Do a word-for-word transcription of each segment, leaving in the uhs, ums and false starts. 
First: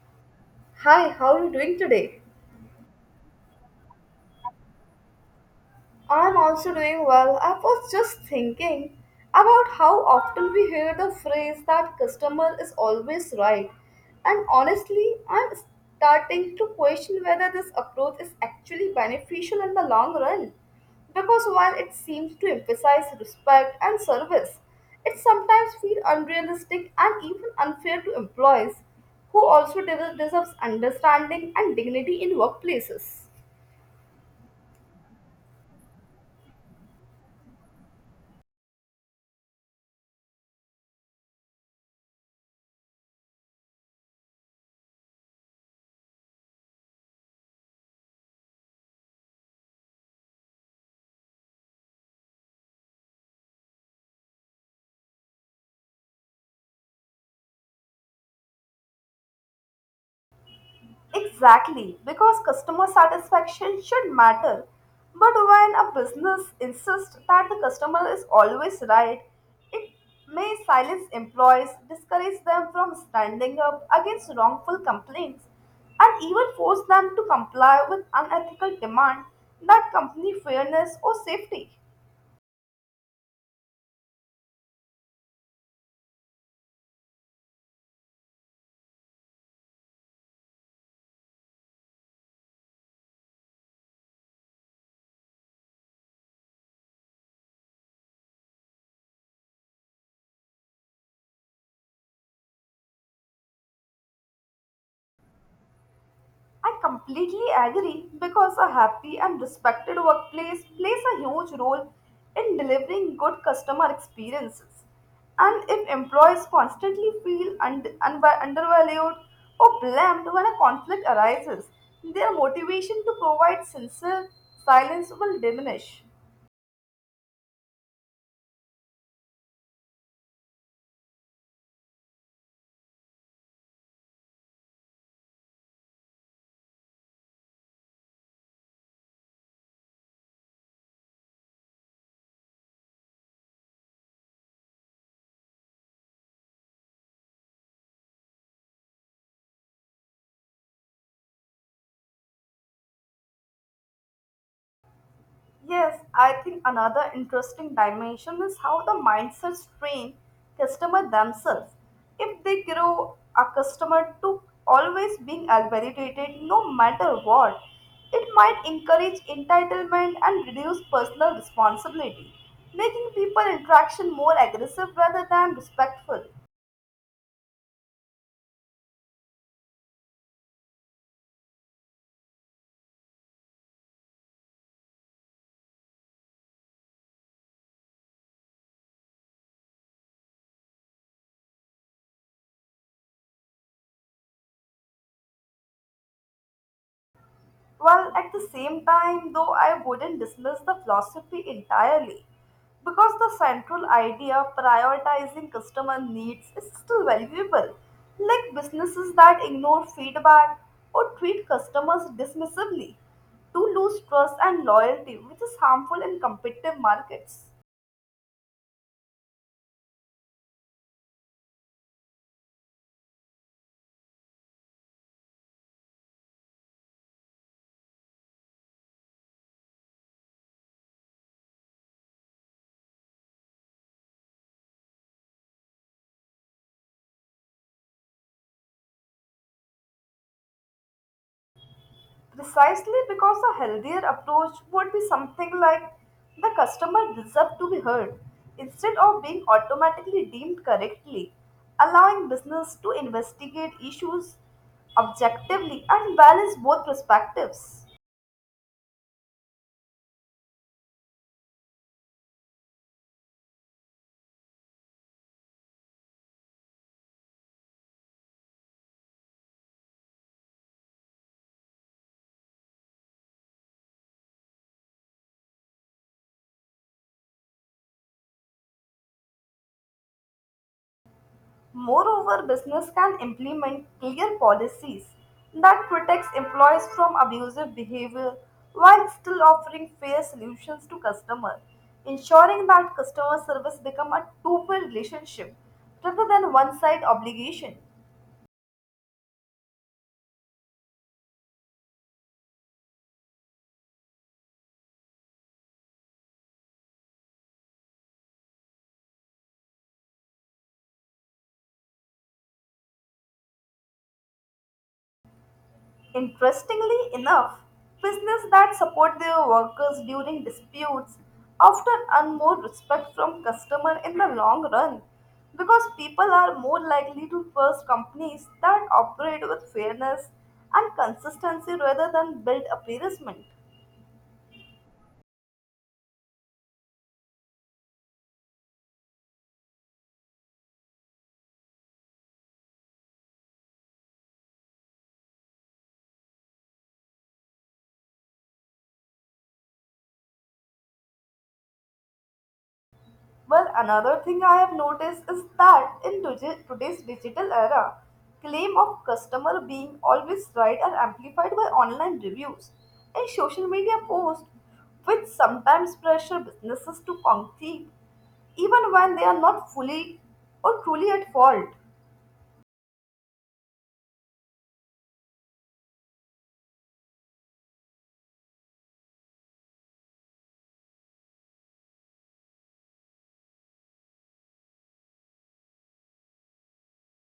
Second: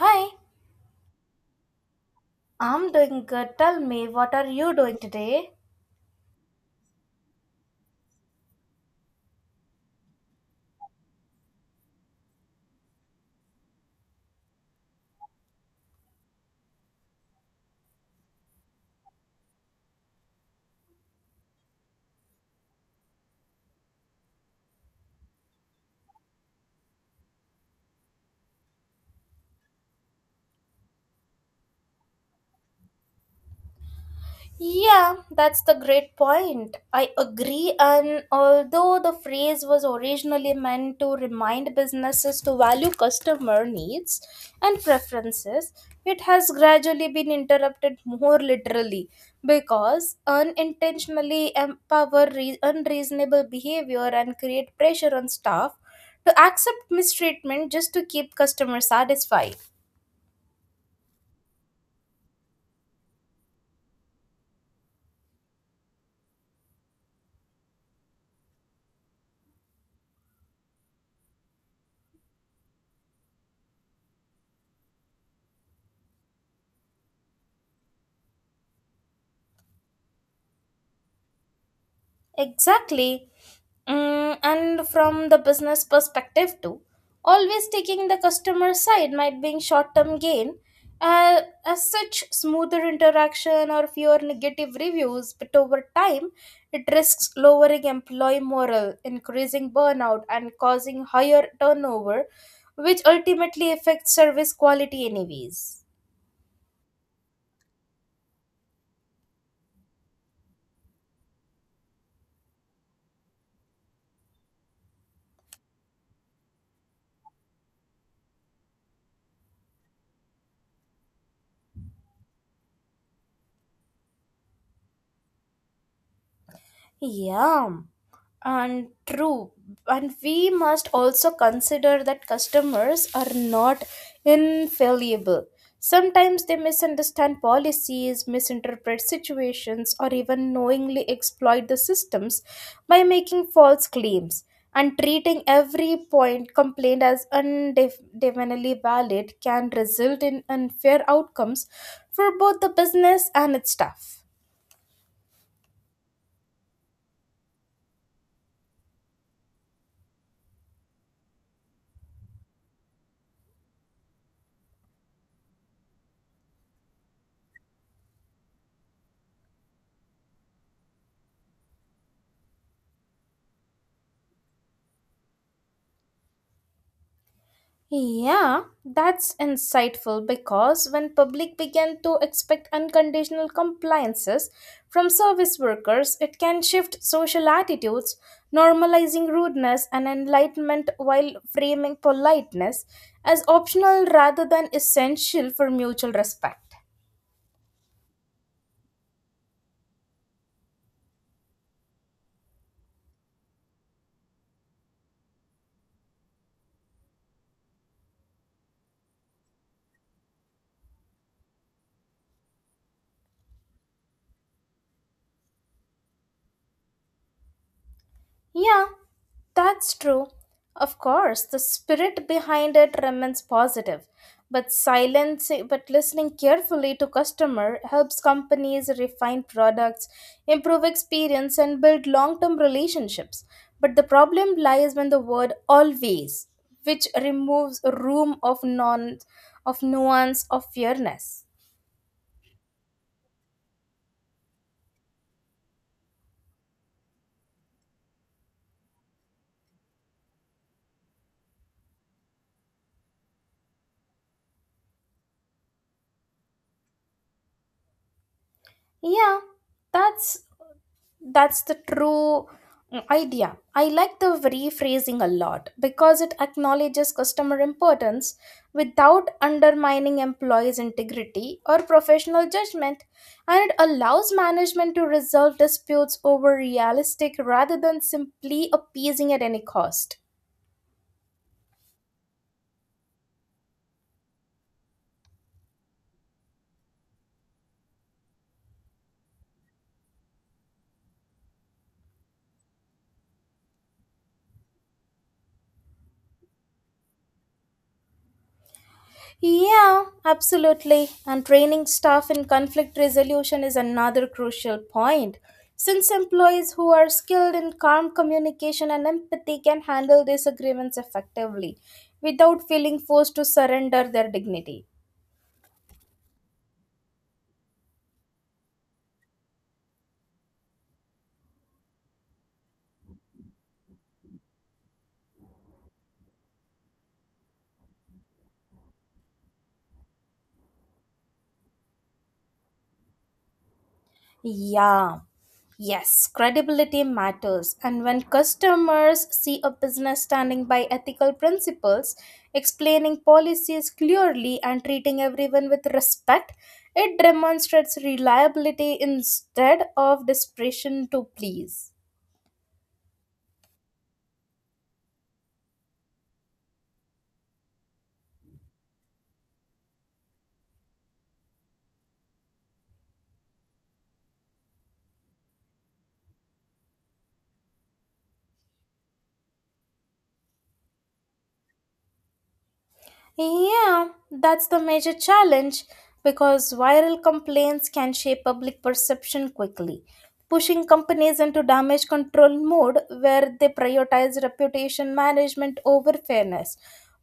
Hi, Hi, how are you doing today? I'm doing good. Tell me, what are you doing today? I'm also doing well. I was just thinking about how often we hear the phrase that customer is always right. And honestly, I'm starting to question whether this approach is actually beneficial in the long run. Because while it seems to emphasize respect and service, it sometimes feels unrealistic and even unfair to employees who also deserve deserves understanding and dignity in workplaces. Yeah, that's the great point. I agree, and although the phrase was originally meant to remind businesses to value customer needs and preferences, it has gradually been interrupted more literally because unintentionally empower re- unreasonable behavior and create pressure on staff to accept mistreatment just to keep customers satisfied. Exactly, because customer satisfaction should matter. But when a business insists that the customer is always right, it may silence employees, discourage them from standing up against wrongful complaints, and even force them to comply with unethical demand that company fairness or safety. Exactly. Mm, and from the business perspective too, always taking the customer side might bring short-term gain. Uh, as such, smoother interaction or fewer negative reviews, but over time, it risks lowering employee morale, increasing burnout, and causing higher turnover, which ultimately affects service quality anyways. I completely agree because a happy and respected workplace plays a huge role in delivering good customer experiences. And if employees constantly feel und- unva- undervalued or blamed when a conflict arises, their motivation to provide sincere silence will diminish. Yeah. And true, and we must also consider that customers are not infallible. Sometimes they misunderstand policies, misinterpret situations, or even knowingly exploit the systems by making false claims. And treating every point complaint as undefinitely valid can result in unfair outcomes for both the business and its staff. Yes, I think another interesting dimension is how the mindsets train customer themselves. If they grow accustomed to always being validated no matter what, it might encourage entitlement and reduce personal responsibility, making people interaction more aggressive rather than respectful. Yeah, that's insightful because when public began to expect unconditional compliances from service workers, it can shift social attitudes, normalizing rudeness and enlightenment while framing politeness as optional rather than essential for mutual respect. Well, at the same time, though, I wouldn't dismiss the philosophy entirely because the central idea prioritizing customer needs is still valuable. Like businesses that ignore feedback or treat customers dismissively do lose trust and loyalty, which is harmful in competitive markets. Yeah, that's true. Of course, the spirit behind it remains positive, but silence but listening carefully to customer helps companies refine products, improve experience and build long-term relationships. But the problem lies when the word always, which removes room of non of nuance of fairness. Precisely, because a healthier approach would be something like the customer deserves to be heard instead of being automatically deemed correctly, allowing business to investigate issues objectively and balance both perspectives. Yeah, that's that's the true mm, idea. I like the rephrasing a lot because it acknowledges customer importance without undermining employees integrity or professional judgment, and it allows management to resolve disputes over realistic rather than simply appeasing at any cost. Moreover, business can implement clear policies that protects employees from abusive behavior while still offering fair solutions to customers, ensuring that customer service become a two-way relationship rather than one-side obligation. Yeah, absolutely. And training staff in conflict resolution is another crucial point. Since employees who are skilled in calm communication and empathy can handle disagreements effectively without feeling forced to surrender their dignity. Interestingly enough, businesses that support their workers during disputes often earn more respect from customers in the long run, because people are more likely to trust companies that operate with fairness and consistency rather than build appeasement. Yeah. Yes, credibility matters. And when customers see a business standing by ethical principles, explaining policies clearly, and treating everyone with respect, it demonstrates reliability instead of desperation to please. Well, another thing I have noticed is that in today- today's digital era, claim of customer being always right are amplified by online reviews and social media posts, which sometimes pressure businesses to compete even when they are not fully or truly at fault. Yeah, that's the major challenge because viral complaints can shape public perception quickly, pushing companies into damage control mode where they prioritize reputation management over fairness,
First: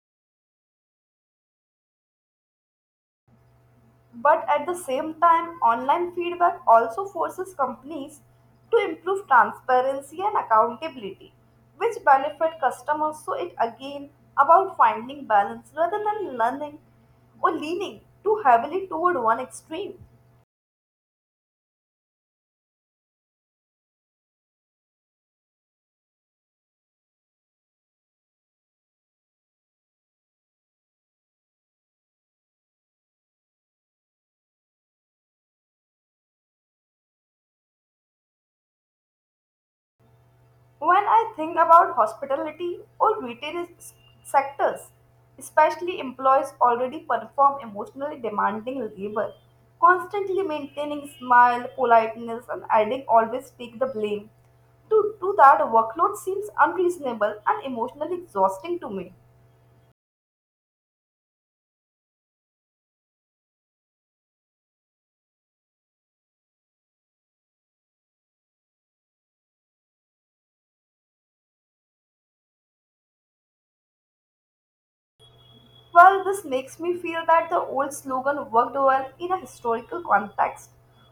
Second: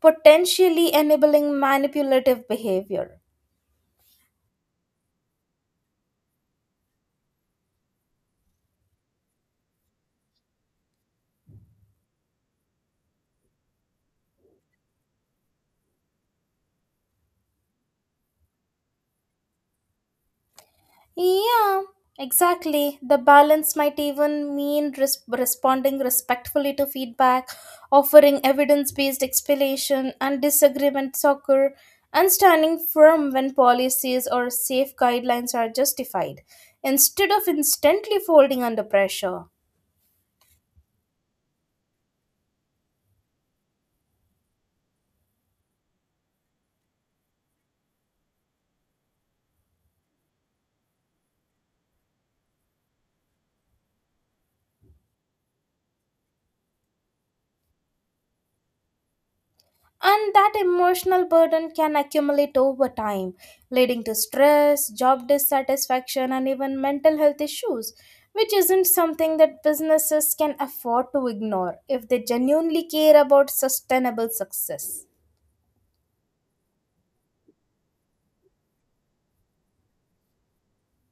potentially enabling manipulative behavior. But at the same time, online feedback also forces companies to improve transparency and accountability, which benefit customers. So it again about finding balance rather than learning or leaning too heavily toward one extreme. Yeah, exactly. The balance might even mean res- responding respectfully to feedback, offering evidence based explanation, and disagreement occur, and standing firm when policies or safe guidelines are justified, instead of instantly folding under pressure. When I think about hospitality or retail s- sectors, especially employees already perform emotionally demanding labor, constantly maintaining smile, politeness, and adding always take the blame. To do that, workload seems unreasonable and emotionally exhausting to me. And that emotional burden can accumulate over time, leading to stress, job dissatisfaction, and even mental health issues, which isn't something that businesses can afford to ignore if they genuinely care about sustainable success. Well, this makes me feel that the old slogan worked well in a historical context,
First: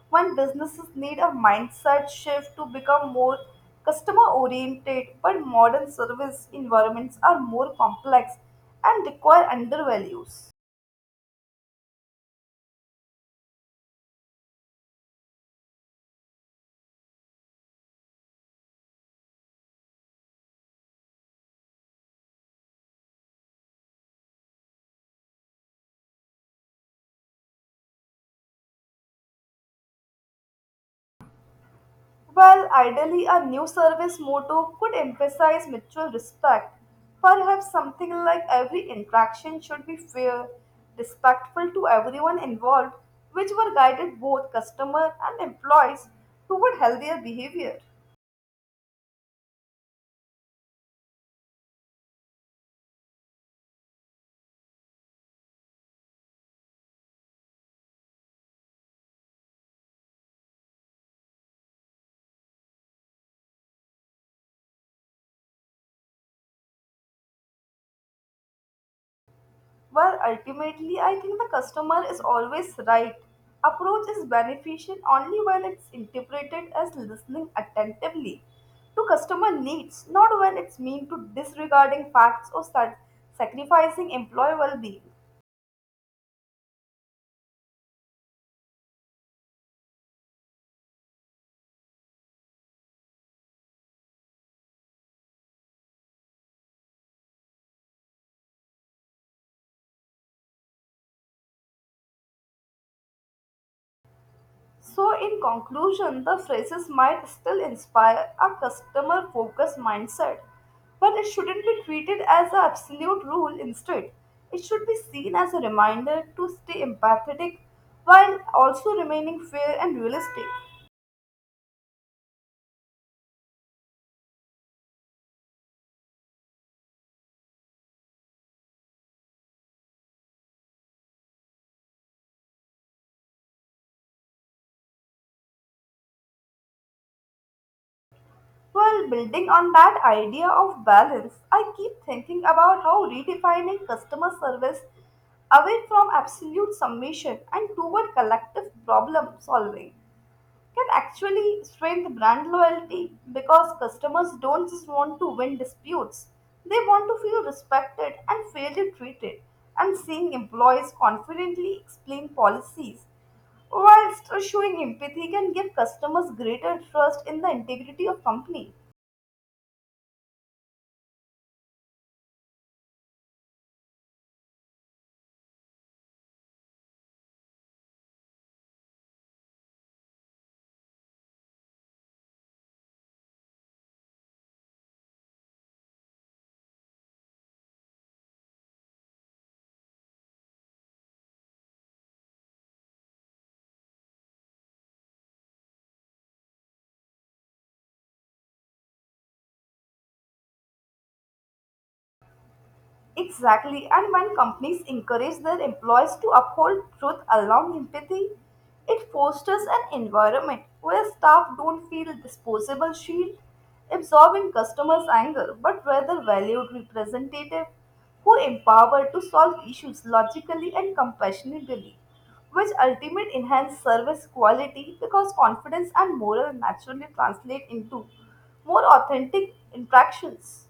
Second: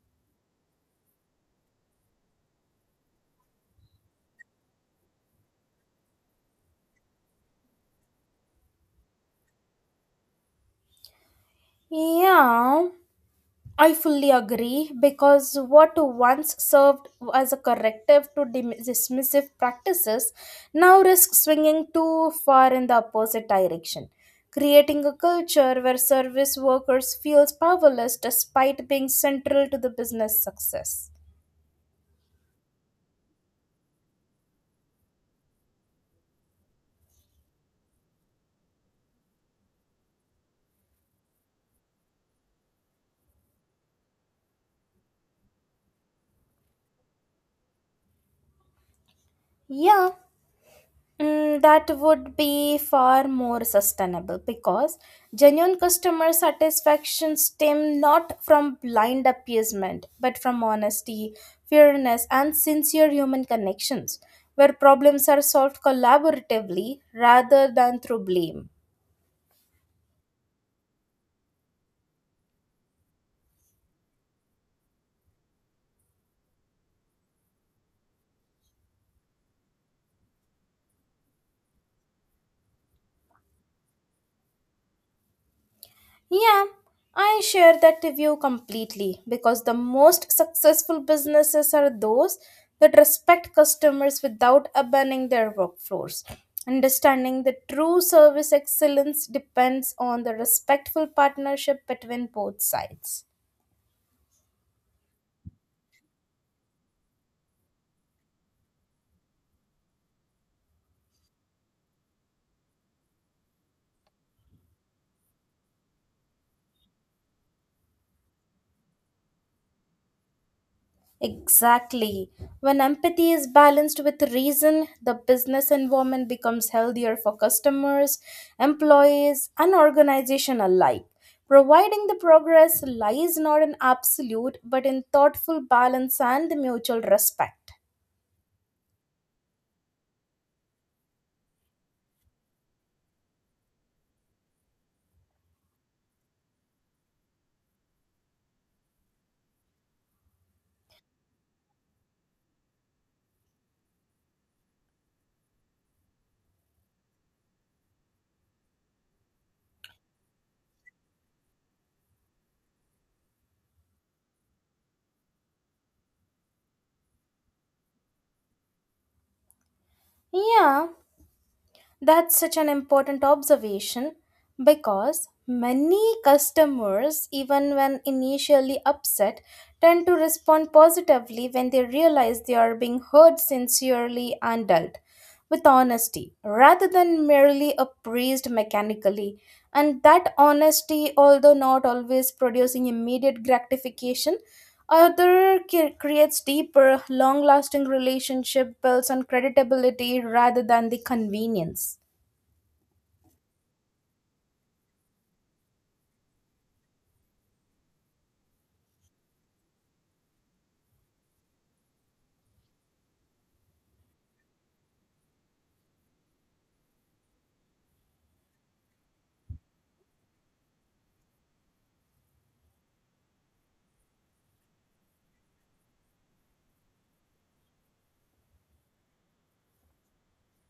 when businesses need a mindset shift to become more customer oriented, but modern service environments are more complex and require undervalues. Yeah. I fully agree because what once served as a corrective to dim- dismissive practices now risks swinging too far in the opposite direction, creating a culture where service workers feels powerless despite being central to the business success. Well, ideally, a new service motto could emphasize mutual respect. Perhaps something like every interaction should be fair, respectful to everyone involved, which were guided both customer and employees toward healthier behavior. Yeah, Mm, that would be far more sustainable because genuine customer satisfaction stem not from blind appeasement but from honesty, fairness, and sincere human connections where problems are solved collaboratively rather than through blame. Well, ultimately, I think the customer is always right. Approach is beneficial only when it's interpreted as listening attentively to customer needs, not when it's mean to disregarding facts or sac- sacrificing employee well-being. Yeah, I share that view completely because the most successful businesses are those that respect customers without abandoning their workflows. Understanding the true service excellence depends on the respectful partnership between both sides. So, in conclusion, the phrases might still inspire a customer focused mindset, but it shouldn't be treated as an absolute rule. Instead, it should be seen as a reminder to stay empathetic while also remaining fair and realistic. Exactly. When empathy is balanced with reason, the business environment becomes healthier for customers, employees, and organization alike. Providing the progress lies not in absolute but in thoughtful balance and the mutual respect. While building on that idea of balance, I keep thinking about how redefining customer service away from absolute submission and toward collective problem solving can actually strengthen brand loyalty, because customers don't just want to win disputes, they want to feel respected and fairly treated. And seeing employees confidently explain policies while still showing empathy can give customers greater trust in the integrity of company. Yeah, that's such an important observation because many customers, even when initially upset, tend to respond positively when they realize they are being heard sincerely and dealt with honesty rather than merely appraised mechanically. And that honesty, although not always producing immediate gratification, other ca- creates deeper, long-lasting relationship built on credibility rather than the convenience. Exactly, and when companies encourage their employees to uphold truth along empathy, it fosters an environment where staff don't feel disposable shield, absorbing customers' anger, but rather valued representative who empower to solve issues logically and compassionately, which ultimate enhance service quality, because confidence and morale naturally translate into more authentic interactions.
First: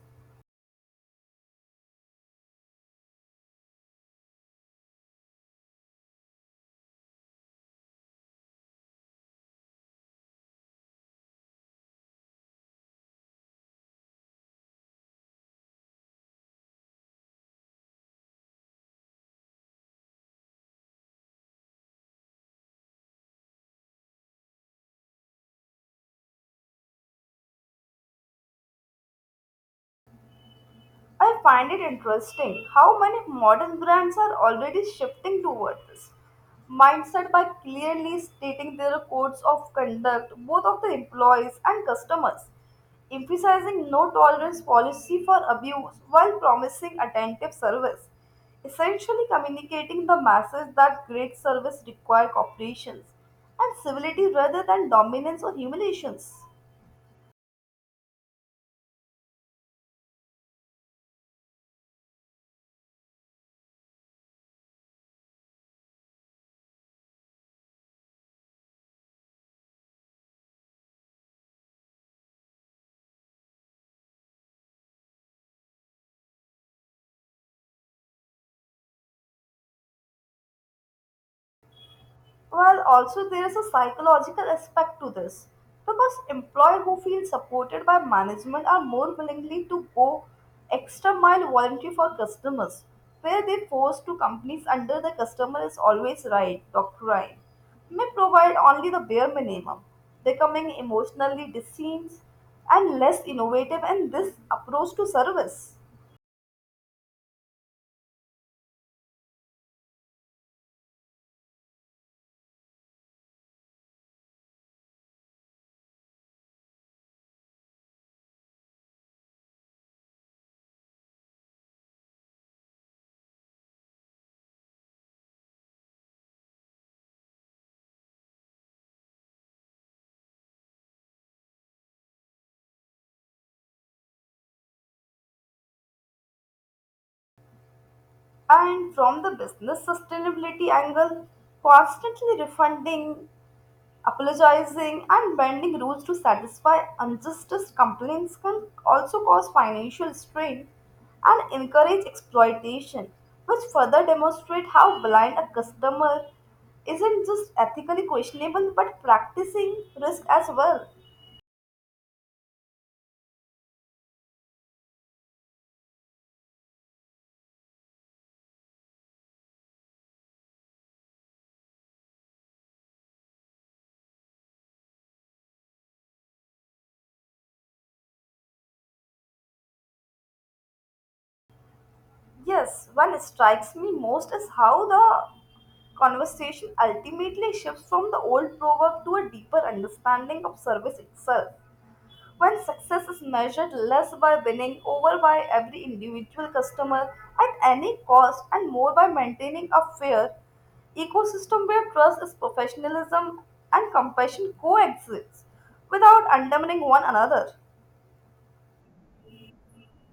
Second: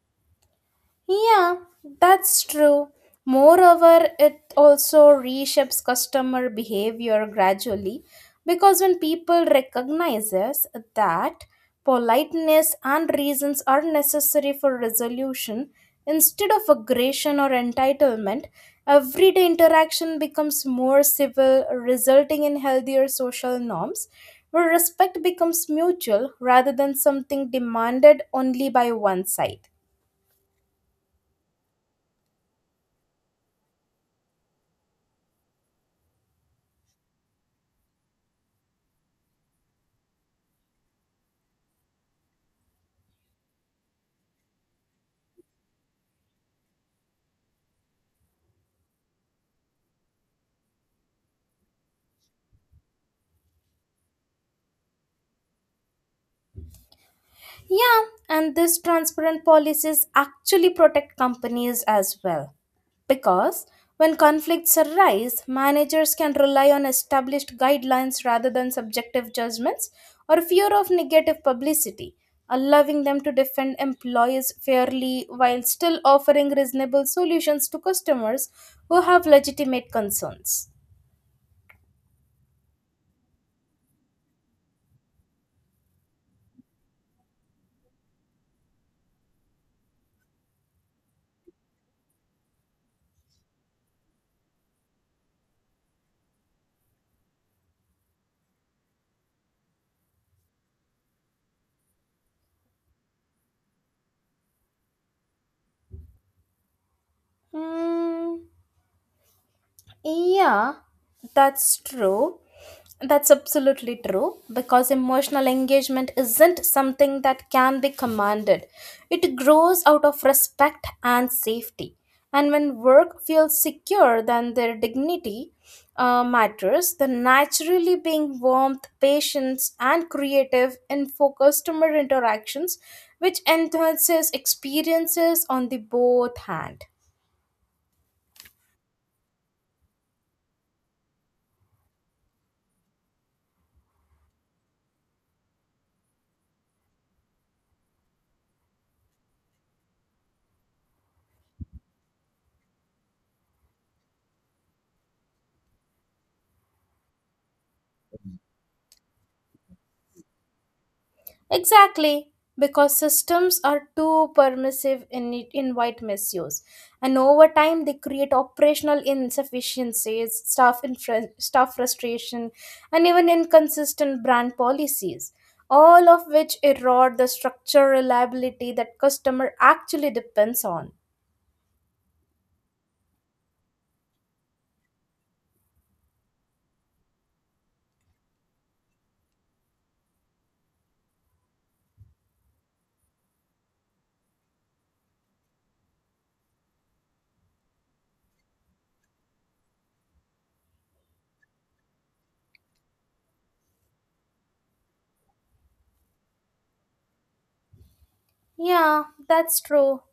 Yeah, that's true. Moreover, it also reshapes customer behavior gradually because when people recognizes that politeness and reasons are necessary for resolution instead of aggression or entitlement, everyday interaction becomes more civil, resulting in healthier social norms where respect becomes mutual rather than something demanded only by one side. I find it interesting how many modern brands are already shifting toward this mindset by clearly stating their codes of conduct, both of the employees and customers, emphasizing no tolerance policy for abuse while promising attentive service, essentially communicating the message that great service requires cooperation and civility rather than dominance or humiliations. Yeah, and these transparent policies actually protect companies as well. Because when conflicts arise, managers can rely on established guidelines rather than subjective judgments or fear of negative publicity, allowing them to defend employees fairly while still offering reasonable solutions to customers who have legitimate concerns. Well, also there is a psychological aspect to this, because employees who feel supported by management are more willingly to go extra mile volunteer for customers, where they force to companies under the customer is always right doctrine may provide only the bare minimum, becoming emotionally diseased and less innovative in this approach to service. Hmm. Yeah, that's true. That's absolutely true because emotional engagement isn't something that can be commanded. It grows out of respect and safety. And when work feels secure, then their dignity uh, matters, then naturally being warmth, patience, and creative in for customer interactions, which enhances experiences on the both hand. And from the business sustainability angle, constantly refunding, apologizing and bending rules to satisfy unjustice complaints can also cause financial strain and encourage exploitation, which further demonstrate how blind a customer isn't just ethically questionable but practicing risk as well. Exactly, because systems are too permissive in it invite misuse, and over time they create operational insufficiencies, staff infra- staff frustration, and even inconsistent brand policies. All of which erode the structural reliability that customer actually depends on. Yes, what strikes me most is how the conversation ultimately shifts from the old proverb to a deeper understanding of service itself. When success is measured less by winning over by every individual customer at any cost and more by maintaining a fair ecosystem where trust is professionalism and compassion coexist without undermining one another. Yeah, that's true.